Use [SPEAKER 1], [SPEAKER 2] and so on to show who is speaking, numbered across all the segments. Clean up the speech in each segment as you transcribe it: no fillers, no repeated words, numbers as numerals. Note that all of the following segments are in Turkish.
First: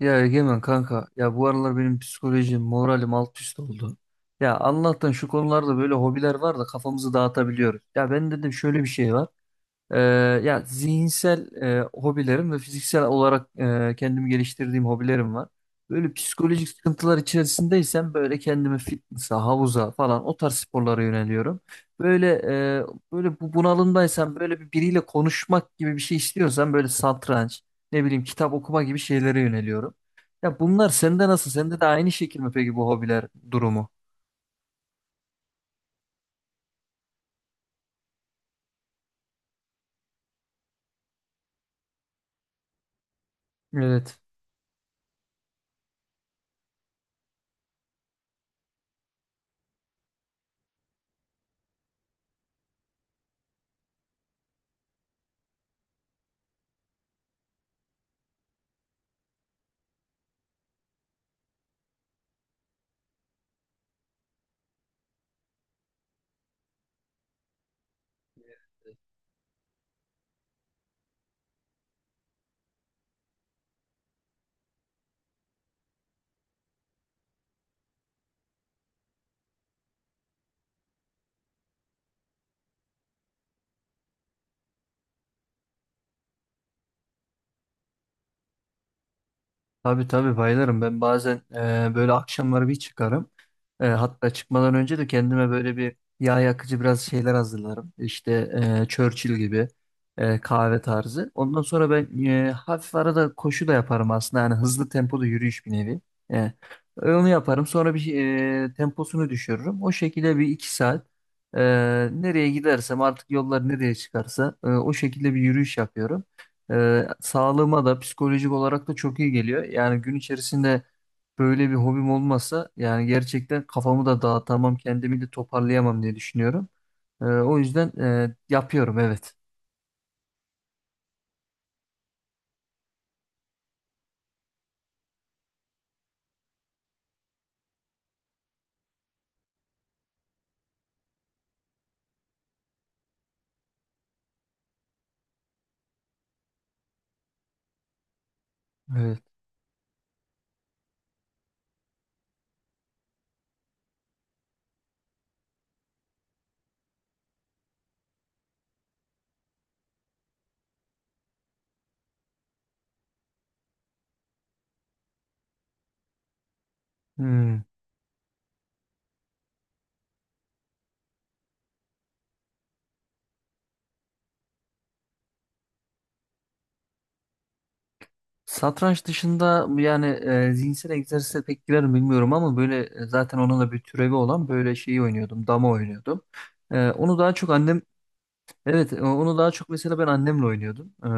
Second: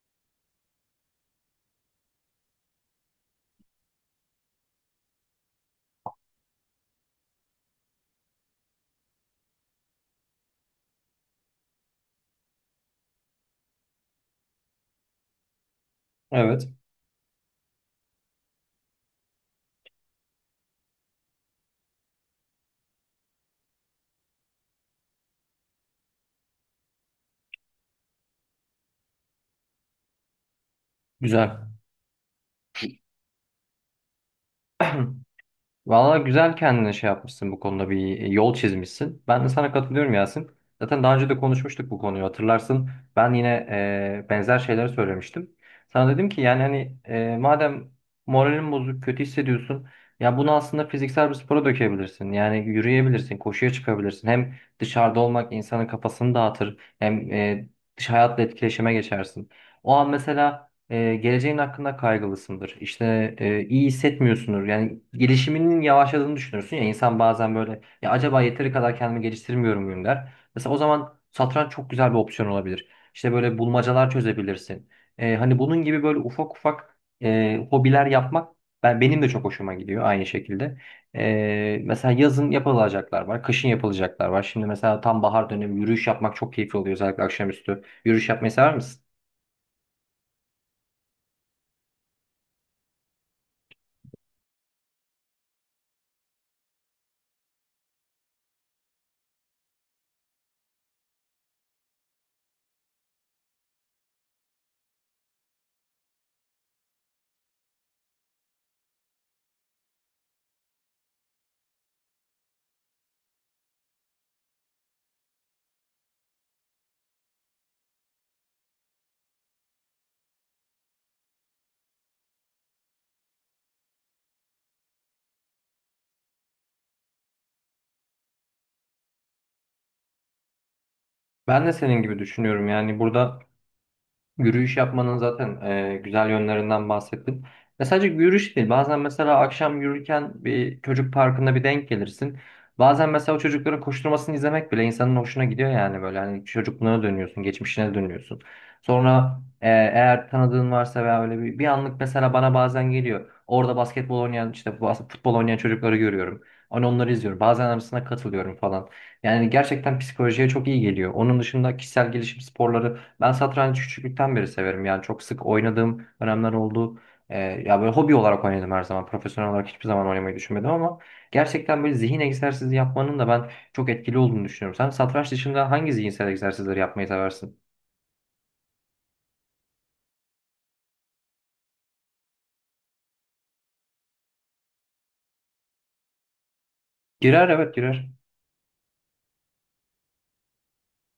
[SPEAKER 1] Ya Egemen kanka ya bu aralar benim psikolojim moralim alt üst oldu. Ya Allah'tan şu konularda böyle hobiler var da kafamızı dağıtabiliyoruz. Ya ben dedim şöyle bir şey var. Ee, Ya zihinsel hobilerim ve fiziksel olarak kendimi geliştirdiğim hobilerim var. Böyle psikolojik
[SPEAKER 2] Evet.
[SPEAKER 1] sıkıntılar içerisindeysem böyle kendimi fitness'a, havuza falan o tarz sporlara yöneliyorum. Böyle e, Böyle bunalımdaysam böyle biriyle konuşmak gibi bir şey istiyorsam böyle satranç, ne bileyim kitap okuma gibi şeylere yöneliyorum. Ya bunlar sende nasıl?
[SPEAKER 2] Güzel.
[SPEAKER 1] Sende de aynı şekil mi peki bu hobiler durumu?
[SPEAKER 2] Valla güzel kendine şey yapmışsın bu konuda bir yol çizmişsin. Ben de sana katılıyorum Yasin. Zaten daha önce de konuşmuştuk bu konuyu hatırlarsın. Ben yine
[SPEAKER 1] Evet.
[SPEAKER 2] benzer şeyleri söylemiştim. Sana dedim ki yani hani madem moralin bozuk, kötü hissediyorsun. Ya bunu aslında fiziksel bir spora dökebilirsin. Yani yürüyebilirsin, koşuya çıkabilirsin. Hem dışarıda olmak insanın kafasını dağıtır. Hem dış hayatla etkileşime geçersin. O an mesela geleceğin hakkında kaygılısındır. İşte iyi hissetmiyorsundur. Yani gelişiminin yavaşladığını düşünürsün ya insan bazen böyle ya acaba yeteri kadar kendimi geliştirmiyor muyum der. Mesela o zaman satranç çok güzel bir opsiyon olabilir. İşte böyle bulmacalar çözebilirsin. Hani bunun gibi böyle ufak ufak hobiler yapmak benim de çok hoşuma gidiyor aynı şekilde. Mesela yazın yapılacaklar var, kışın yapılacaklar var. Şimdi mesela tam bahar dönemi yürüyüş yapmak çok keyifli oluyor özellikle akşamüstü. Yürüyüş yapmayı sever misin?
[SPEAKER 1] Tabii tabii bayılırım. Ben bazen böyle akşamları bir çıkarım. E, hatta çıkmadan önce de kendime böyle bir yağ yakıcı biraz şeyler hazırlarım. Churchill gibi kahve tarzı. Ondan sonra ben hafif arada koşu da yaparım aslında. Yani hızlı tempolu yürüyüş bir nevi. E, Onu yaparım. Sonra temposunu düşürürüm. O şekilde bir iki saat e, nereye gidersem artık yollar nereye çıkarsa o şekilde bir yürüyüş yapıyorum. Sağlığıma da psikolojik olarak da çok iyi geliyor. Yani gün içerisinde böyle bir hobim olmasa yani gerçekten kafamı da dağıtamam, kendimi de toparlayamam diye düşünüyorum. O yüzden yapıyorum evet.
[SPEAKER 2] Ben de senin gibi düşünüyorum. Yani burada yürüyüş yapmanın zaten güzel yönlerinden bahsettin. Ve sadece yürüyüş değil. Bazen mesela akşam yürürken bir çocuk parkında bir denk gelirsin. Bazen mesela o çocukların koşturmasını izlemek bile insanın hoşuna gidiyor yani böyle. Hani çocukluğuna dönüyorsun, geçmişine dönüyorsun.
[SPEAKER 1] Evet.
[SPEAKER 2] Sonra eğer tanıdığın varsa veya öyle bir anlık mesela bana bazen geliyor. Orada basketbol oynayan işte futbol oynayan çocukları görüyorum. Hani onları izliyorum. Bazen arasına katılıyorum falan. Yani gerçekten psikolojiye çok iyi geliyor. Onun dışında kişisel gelişim sporları, ben satranç küçüklükten beri severim. Yani çok sık oynadığım dönemler oldu.
[SPEAKER 1] Hmm.
[SPEAKER 2] Ya böyle hobi olarak oynadım her zaman. Profesyonel olarak hiçbir zaman oynamayı düşünmedim ama gerçekten böyle zihin egzersizi yapmanın da ben çok etkili olduğunu düşünüyorum. Sen satranç dışında hangi zihinsel egzersizleri yapmayı seversin?
[SPEAKER 1] Satranç dışında yani zihinsel egzersize pek girer mi bilmiyorum ama zaten onun da bir türevi olan böyle şeyi oynuyordum, dama oynuyordum. E, onu daha
[SPEAKER 2] Girer,
[SPEAKER 1] çok
[SPEAKER 2] evet
[SPEAKER 1] annem
[SPEAKER 2] girer.
[SPEAKER 1] evet onu daha çok mesela ben annemle oynuyordum.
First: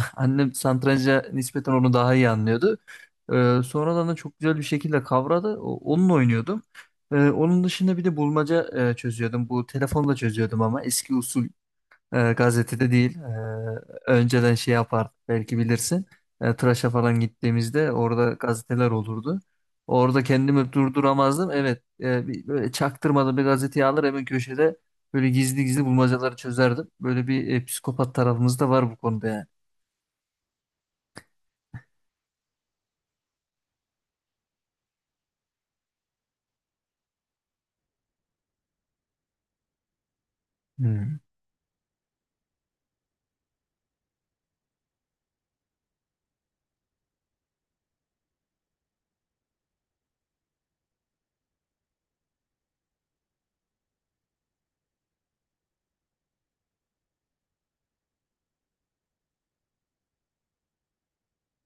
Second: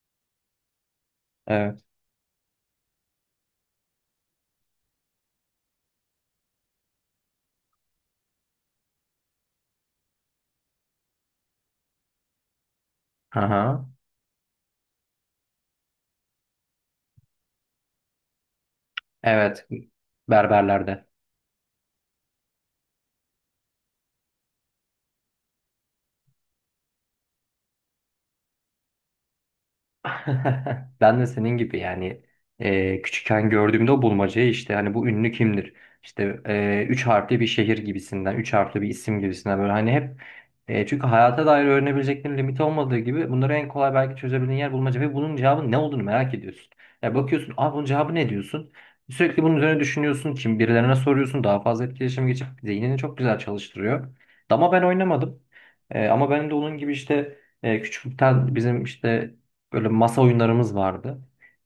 [SPEAKER 1] annem satranca nispeten
[SPEAKER 2] Evet.
[SPEAKER 1] onu daha iyi anlıyordu. Sonradan da çok güzel bir şekilde kavradı. Onunla oynuyordum. Onun dışında bir de bulmaca çözüyordum. Bu telefonla çözüyordum ama eski usul gazetede değil.
[SPEAKER 2] Aha.
[SPEAKER 1] E, önceden şey yapardık belki bilirsin. E, tıraşa falan gittiğimizde orada gazeteler olurdu.
[SPEAKER 2] Evet.
[SPEAKER 1] Orada kendimi
[SPEAKER 2] Berberlerde.
[SPEAKER 1] durduramazdım. Evet böyle çaktırmadan bir gazeteyi alır hemen köşede böyle gizli gizli bulmacaları çözerdim. Böyle bir psikopat tarafımız da var bu konuda yani.
[SPEAKER 2] Ben de senin gibi yani küçükken gördüğümde o bulmacayı işte hani bu ünlü kimdir? İşte üç harfli bir şehir gibisinden, üç harfli bir isim gibisinden böyle hani hep, çünkü
[SPEAKER 1] Hmm.
[SPEAKER 2] hayata dair öğrenebileceklerin limiti olmadığı gibi bunları en kolay belki çözebildiğin yer bulmaca ve bunun cevabı ne olduğunu merak ediyorsun. Ya bakıyorsun, "Aa bunun cevabı ne?" diyorsun. Sürekli bunun üzerine düşünüyorsun, kim birilerine soruyorsun, daha fazla etkileşim geçip zihnini çok güzel çalıştırıyor. Dama ben oynamadım. E, ama benim de onun gibi işte, küçüklükten bizim işte böyle masa oyunlarımız vardı.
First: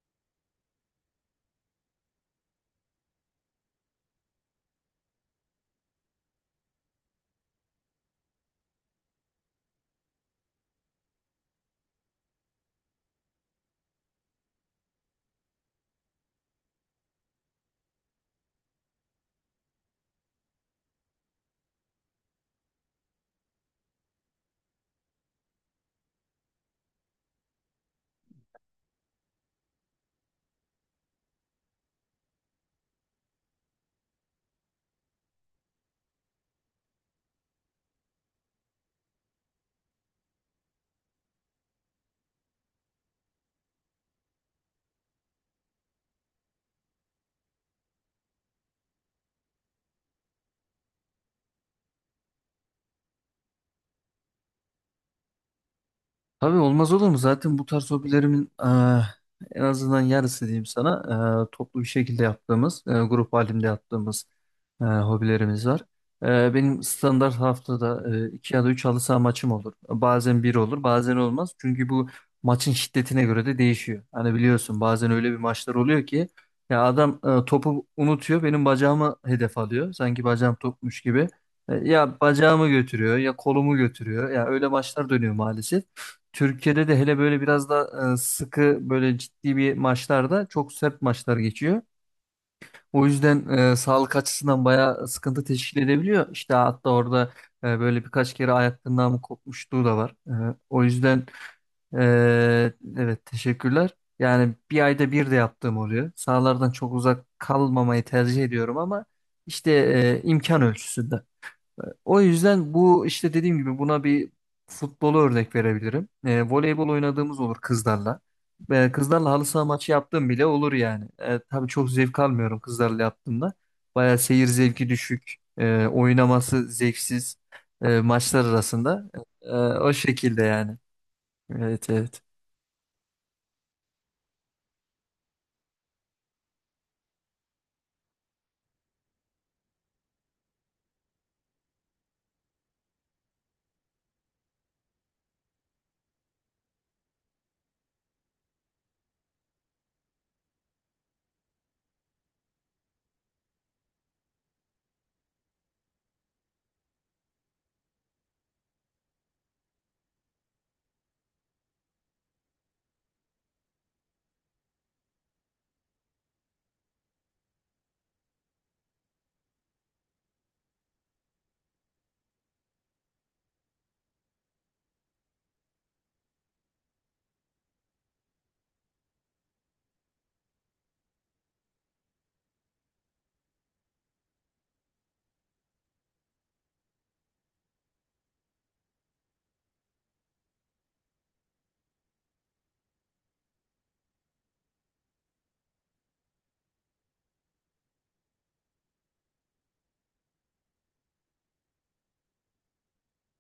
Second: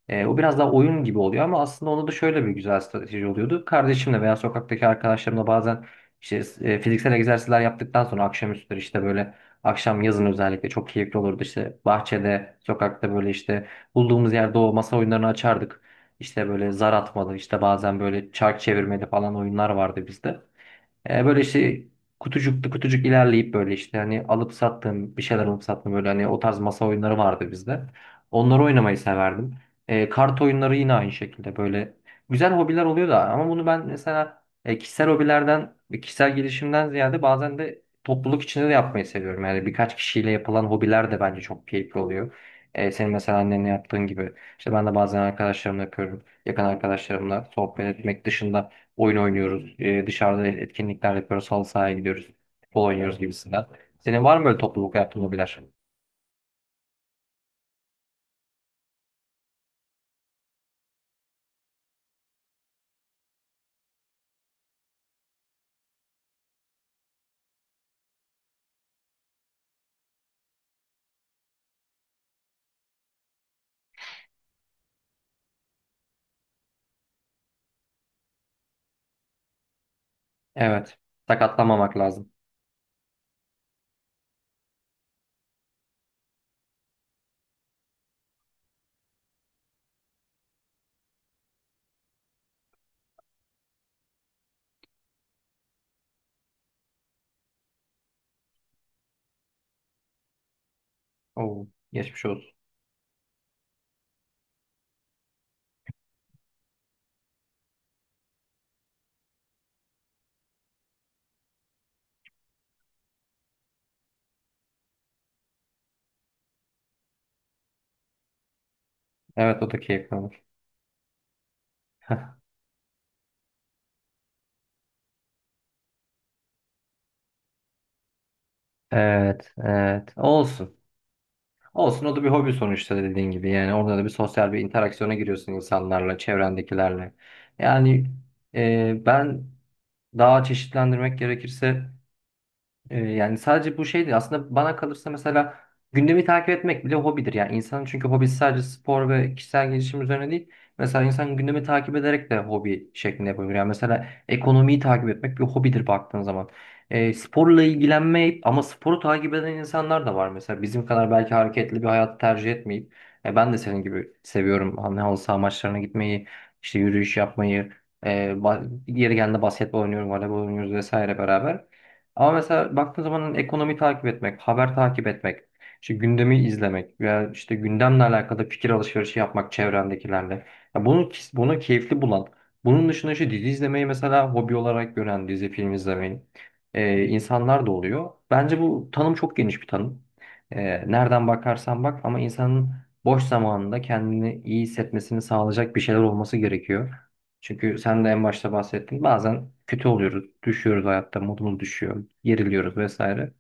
[SPEAKER 2] O biraz daha oyun gibi oluyor ama aslında onda da şöyle bir güzel strateji oluyordu. Kardeşimle veya sokaktaki arkadaşlarımla bazen işte fiziksel egzersizler yaptıktan sonra akşamüstleri işte böyle akşam yazın özellikle çok keyifli olurdu. İşte bahçede, sokakta böyle işte bulduğumuz yerde o masa oyunlarını açardık. İşte böyle zar atmalı, işte bazen böyle çark çevirmeli falan oyunlar vardı bizde. Böyle işte kutucuklu kutucuk ilerleyip böyle işte hani alıp sattığım bir şeyler alıp sattığım böyle hani o tarz masa oyunları vardı bizde. Onları oynamayı severdim. E, kart oyunları yine aynı şekilde böyle güzel hobiler oluyor da ama bunu ben mesela kişisel hobilerden ve kişisel gelişimden ziyade bazen de topluluk içinde de yapmayı seviyorum. Yani birkaç kişiyle yapılan hobiler de bence çok keyifli oluyor. Senin mesela annenle yaptığın gibi. İşte ben de bazen arkadaşlarımla yapıyorum. Yakın arkadaşlarımla sohbet etmek dışında oyun oynuyoruz. Dışarıda etkinlikler yapıyoruz. Halı sahaya gidiyoruz. Futbol oynuyoruz gibisinden. Senin var mı böyle topluluk yaptığın hobiler?
[SPEAKER 1] Tabii olmaz olur mu? Zaten bu tarz hobilerimin en azından yarısı diyeyim sana toplu bir şekilde yaptığımız, grup halinde yaptığımız hobilerimiz var. Benim standart haftada iki ya da üç halı saha maçım olur. Bazen bir olur, bazen olmaz. Çünkü bu maçın şiddetine göre de değişiyor. Hani biliyorsun bazen öyle bir maçlar oluyor ki ya adam topu unutuyor, benim bacağımı hedef alıyor. Sanki bacağım
[SPEAKER 2] Evet.
[SPEAKER 1] topmuş gibi.
[SPEAKER 2] Sakatlanmamak
[SPEAKER 1] Ya
[SPEAKER 2] lazım.
[SPEAKER 1] bacağımı götürüyor, ya kolumu götürüyor. Ya öyle maçlar dönüyor maalesef. Türkiye'de de hele böyle biraz da sıkı böyle ciddi bir maçlarda çok sert maçlar geçiyor. O yüzden sağlık açısından bayağı sıkıntı teşkil edebiliyor. İşte hatta orada böyle birkaç kere ayak mı kopmuşluğu da var. O yüzden
[SPEAKER 2] Oo,
[SPEAKER 1] e,
[SPEAKER 2] geçmiş olsun.
[SPEAKER 1] evet teşekkürler. Yani bir ayda bir de yaptığım oluyor. Sahalardan çok uzak kalmamayı tercih ediyorum ama işte imkan ölçüsünde. O yüzden bu işte dediğim gibi buna bir futbolu örnek verebilirim. E, voleybol oynadığımız olur kızlarla. E, kızlarla halı
[SPEAKER 2] Evet
[SPEAKER 1] saha
[SPEAKER 2] o da
[SPEAKER 1] maçı
[SPEAKER 2] keyifli
[SPEAKER 1] yaptığım
[SPEAKER 2] olur.
[SPEAKER 1] bile olur yani. E, tabii çok zevk almıyorum kızlarla yaptığımda. Bayağı seyir zevki düşük, oynaması zevksiz maçlar arasında.
[SPEAKER 2] Evet,
[SPEAKER 1] O
[SPEAKER 2] evet.
[SPEAKER 1] şekilde yani.
[SPEAKER 2] Olsun.
[SPEAKER 1] Evet
[SPEAKER 2] Olsun, o
[SPEAKER 1] evet.
[SPEAKER 2] da bir hobi sonuçta dediğin gibi. Yani orada da bir sosyal bir interaksiyona giriyorsun insanlarla, çevrendekilerle. Yani ben daha çeşitlendirmek gerekirse, yani sadece bu şey değil. Aslında bana kalırsa mesela gündemi takip etmek bile hobidir. Yani insanın çünkü hobisi sadece spor ve kişisel gelişim üzerine değil. Mesela insan gündemi takip ederek de hobi şeklinde yapabilir. Yani mesela ekonomiyi takip etmek bir hobidir baktığın zaman. Sporla ilgilenmeyip ama sporu takip eden insanlar da var. Mesela bizim kadar belki hareketli bir hayatı tercih etmeyip, ben de senin gibi seviyorum. Hani halı saha maçlarına gitmeyi, işte yürüyüş yapmayı. E, yeri geldiğinde basketbol oynuyorum, voleybol oynuyoruz vesaire beraber. Ama mesela baktığın zaman hani ekonomi takip etmek, haber takip etmek, işte gündemi izlemek veya işte gündemle alakalı fikir alışverişi yapmak çevrendekilerle. Ya bunu keyifli bulan, bunun dışında işte dizi izlemeyi mesela hobi olarak gören, dizi film izlemeyi insanlar da oluyor. Bence bu tanım çok geniş bir tanım. E, Nereden bakarsan bak ama insanın boş zamanında kendini iyi hissetmesini sağlayacak bir şeyler olması gerekiyor. Çünkü sen de en başta bahsettin. Bazen kötü oluyoruz, düşüyoruz hayatta, modumuz düşüyor, geriliyoruz vesaire.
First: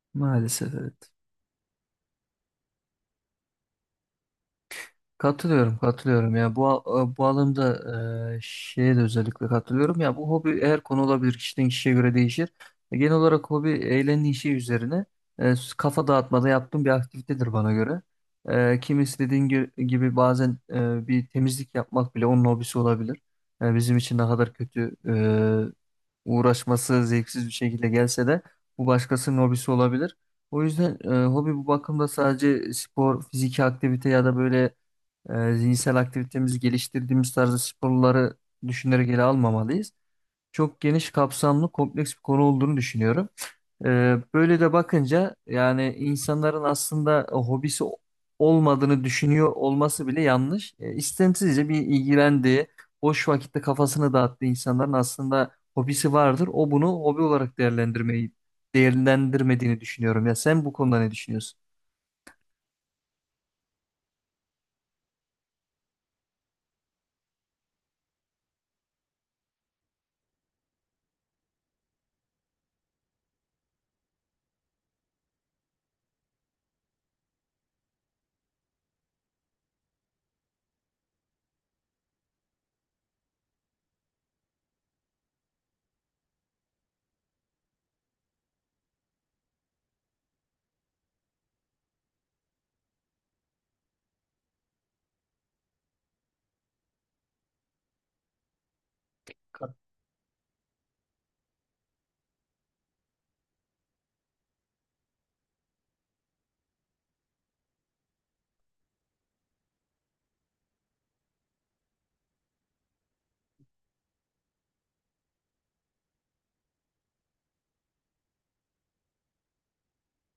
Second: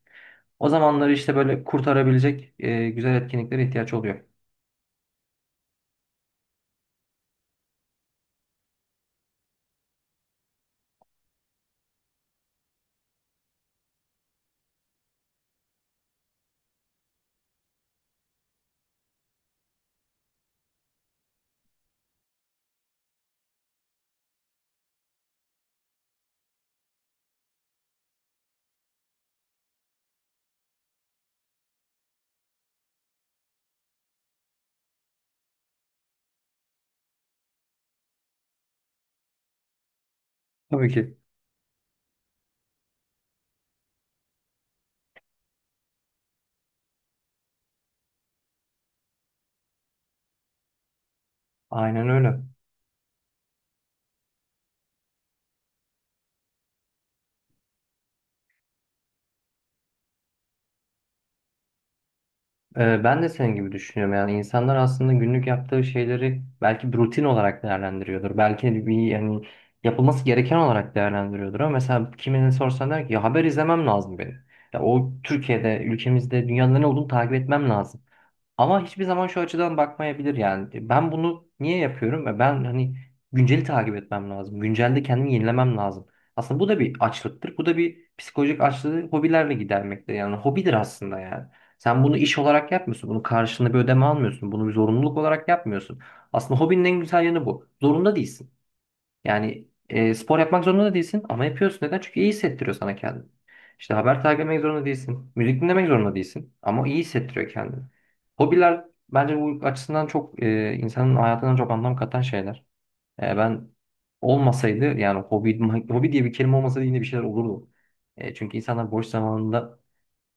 [SPEAKER 2] O
[SPEAKER 1] Maalesef evet.
[SPEAKER 2] zamanları işte böyle kurtarabilecek güzel etkinliklere ihtiyaç oluyor.
[SPEAKER 1] Katılıyorum, katılıyorum ya. Bu alımda şeye de özellikle katılıyorum. Ya bu hobi her konu olabilir. Kişiden kişiye göre değişir. E, genel olarak hobi eğlence işi üzerine kafa dağıtmada yaptığım bir aktivitedir bana göre. E, kimisi dediğin gibi bazen bir temizlik yapmak bile onun hobisi olabilir. E, bizim için ne kadar kötü uğraşması zevksiz bir şekilde gelse de bu başkasının hobisi olabilir. O yüzden hobi bu bakımda sadece spor, fiziki aktivite ya da böyle zihinsel aktivitemizi geliştirdiğimiz tarzda sporları düşünerek ele almamalıyız. Çok
[SPEAKER 2] Tabii
[SPEAKER 1] geniş
[SPEAKER 2] ki.
[SPEAKER 1] kapsamlı, kompleks bir konu olduğunu düşünüyorum. E, böyle de bakınca yani insanların aslında hobisi olmadığını düşünüyor olması bile yanlış. E, istemsizce bir
[SPEAKER 2] Aynen öyle.
[SPEAKER 1] ilgilendiği, boş vakitte kafasını dağıttığı insanların aslında hobisi vardır. O bunu hobi olarak değerlendirmediğini düşünüyorum. Ya sen bu konuda ne düşünüyorsun?
[SPEAKER 2] E, ben de senin gibi düşünüyorum. Yani insanlar aslında günlük yaptığı şeyleri belki bir rutin olarak değerlendiriyordur. Belki bir yani yapılması gereken olarak değerlendiriyordur. Ama mesela kimine sorsan der ki ya haber izlemem lazım benim. Ya o Türkiye'de, ülkemizde, dünyada ne olduğunu takip etmem lazım. Ama hiçbir zaman şu açıdan bakmayabilir yani. Ben bunu niye yapıyorum? E, ben hani günceli takip etmem lazım. Güncelde kendimi yenilemem lazım. Aslında bu da bir açlıktır. Bu da bir psikolojik açlığı hobilerle gidermekte. Yani hobidir aslında yani. Sen bunu iş olarak yapmıyorsun. Bunun karşılığında bir ödeme almıyorsun. Bunu bir zorunluluk olarak yapmıyorsun. Aslında hobinin en güzel yanı bu. Zorunda değilsin. Yani spor yapmak zorunda da değilsin ama yapıyorsun. Neden? Çünkü iyi hissettiriyor sana kendini. İşte haber takip etmek zorunda değilsin. Müzik dinlemek zorunda değilsin. Ama iyi hissettiriyor kendini. Hobiler bence bu açısından çok insanın hayatına çok anlam katan şeyler. Ben olmasaydı yani hobi diye bir kelime olmasaydı yine bir şeyler olurdu. Çünkü insanlar boş zamanında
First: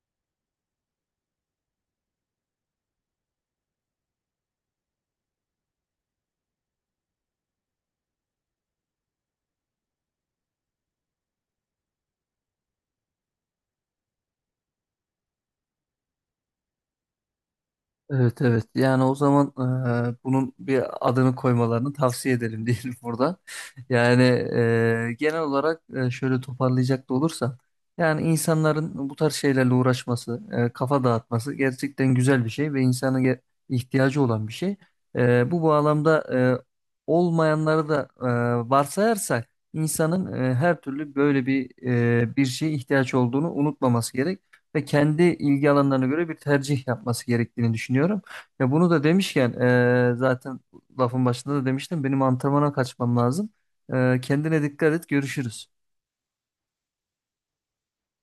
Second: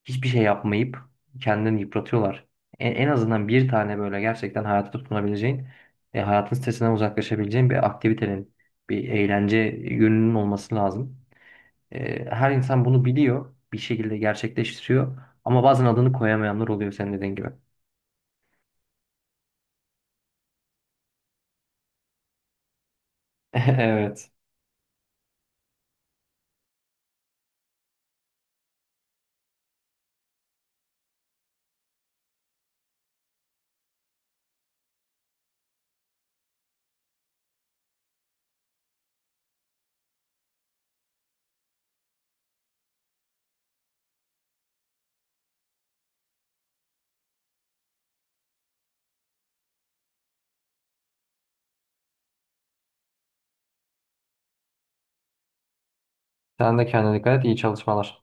[SPEAKER 2] hiçbir şey yapmayıp kendini yıpratıyorlar. En azından bir tane böyle gerçekten hayata tutunabileceğin ve hayatın stresinden uzaklaşabileceğin bir aktivitenin, bir eğlence yönünün olması lazım. Her insan bunu biliyor, bir şekilde gerçekleştiriyor ama bazen adını koyamayanlar oluyor senin dediğin gibi.
[SPEAKER 1] Evet evet yani o zaman bunun bir adını koymalarını tavsiye edelim diyelim burada. Yani
[SPEAKER 2] Evet.
[SPEAKER 1] genel olarak şöyle toparlayacak da olursam yani insanların bu tarz şeylerle uğraşması, kafa dağıtması gerçekten güzel bir şey ve insanın ihtiyacı olan bir şey. E, bu bağlamda e, olmayanları da varsayarsak insanın her türlü böyle bir şeye ihtiyaç olduğunu unutmaması gerek ve kendi ilgi alanlarına göre bir tercih yapması gerektiğini düşünüyorum. Ve bunu da demişken zaten lafın başında da demiştim benim antrenmana kaçmam lazım. E, kendine dikkat et görüşürüz.
[SPEAKER 2] Sen de kendine dikkat et, iyi çalışmalar.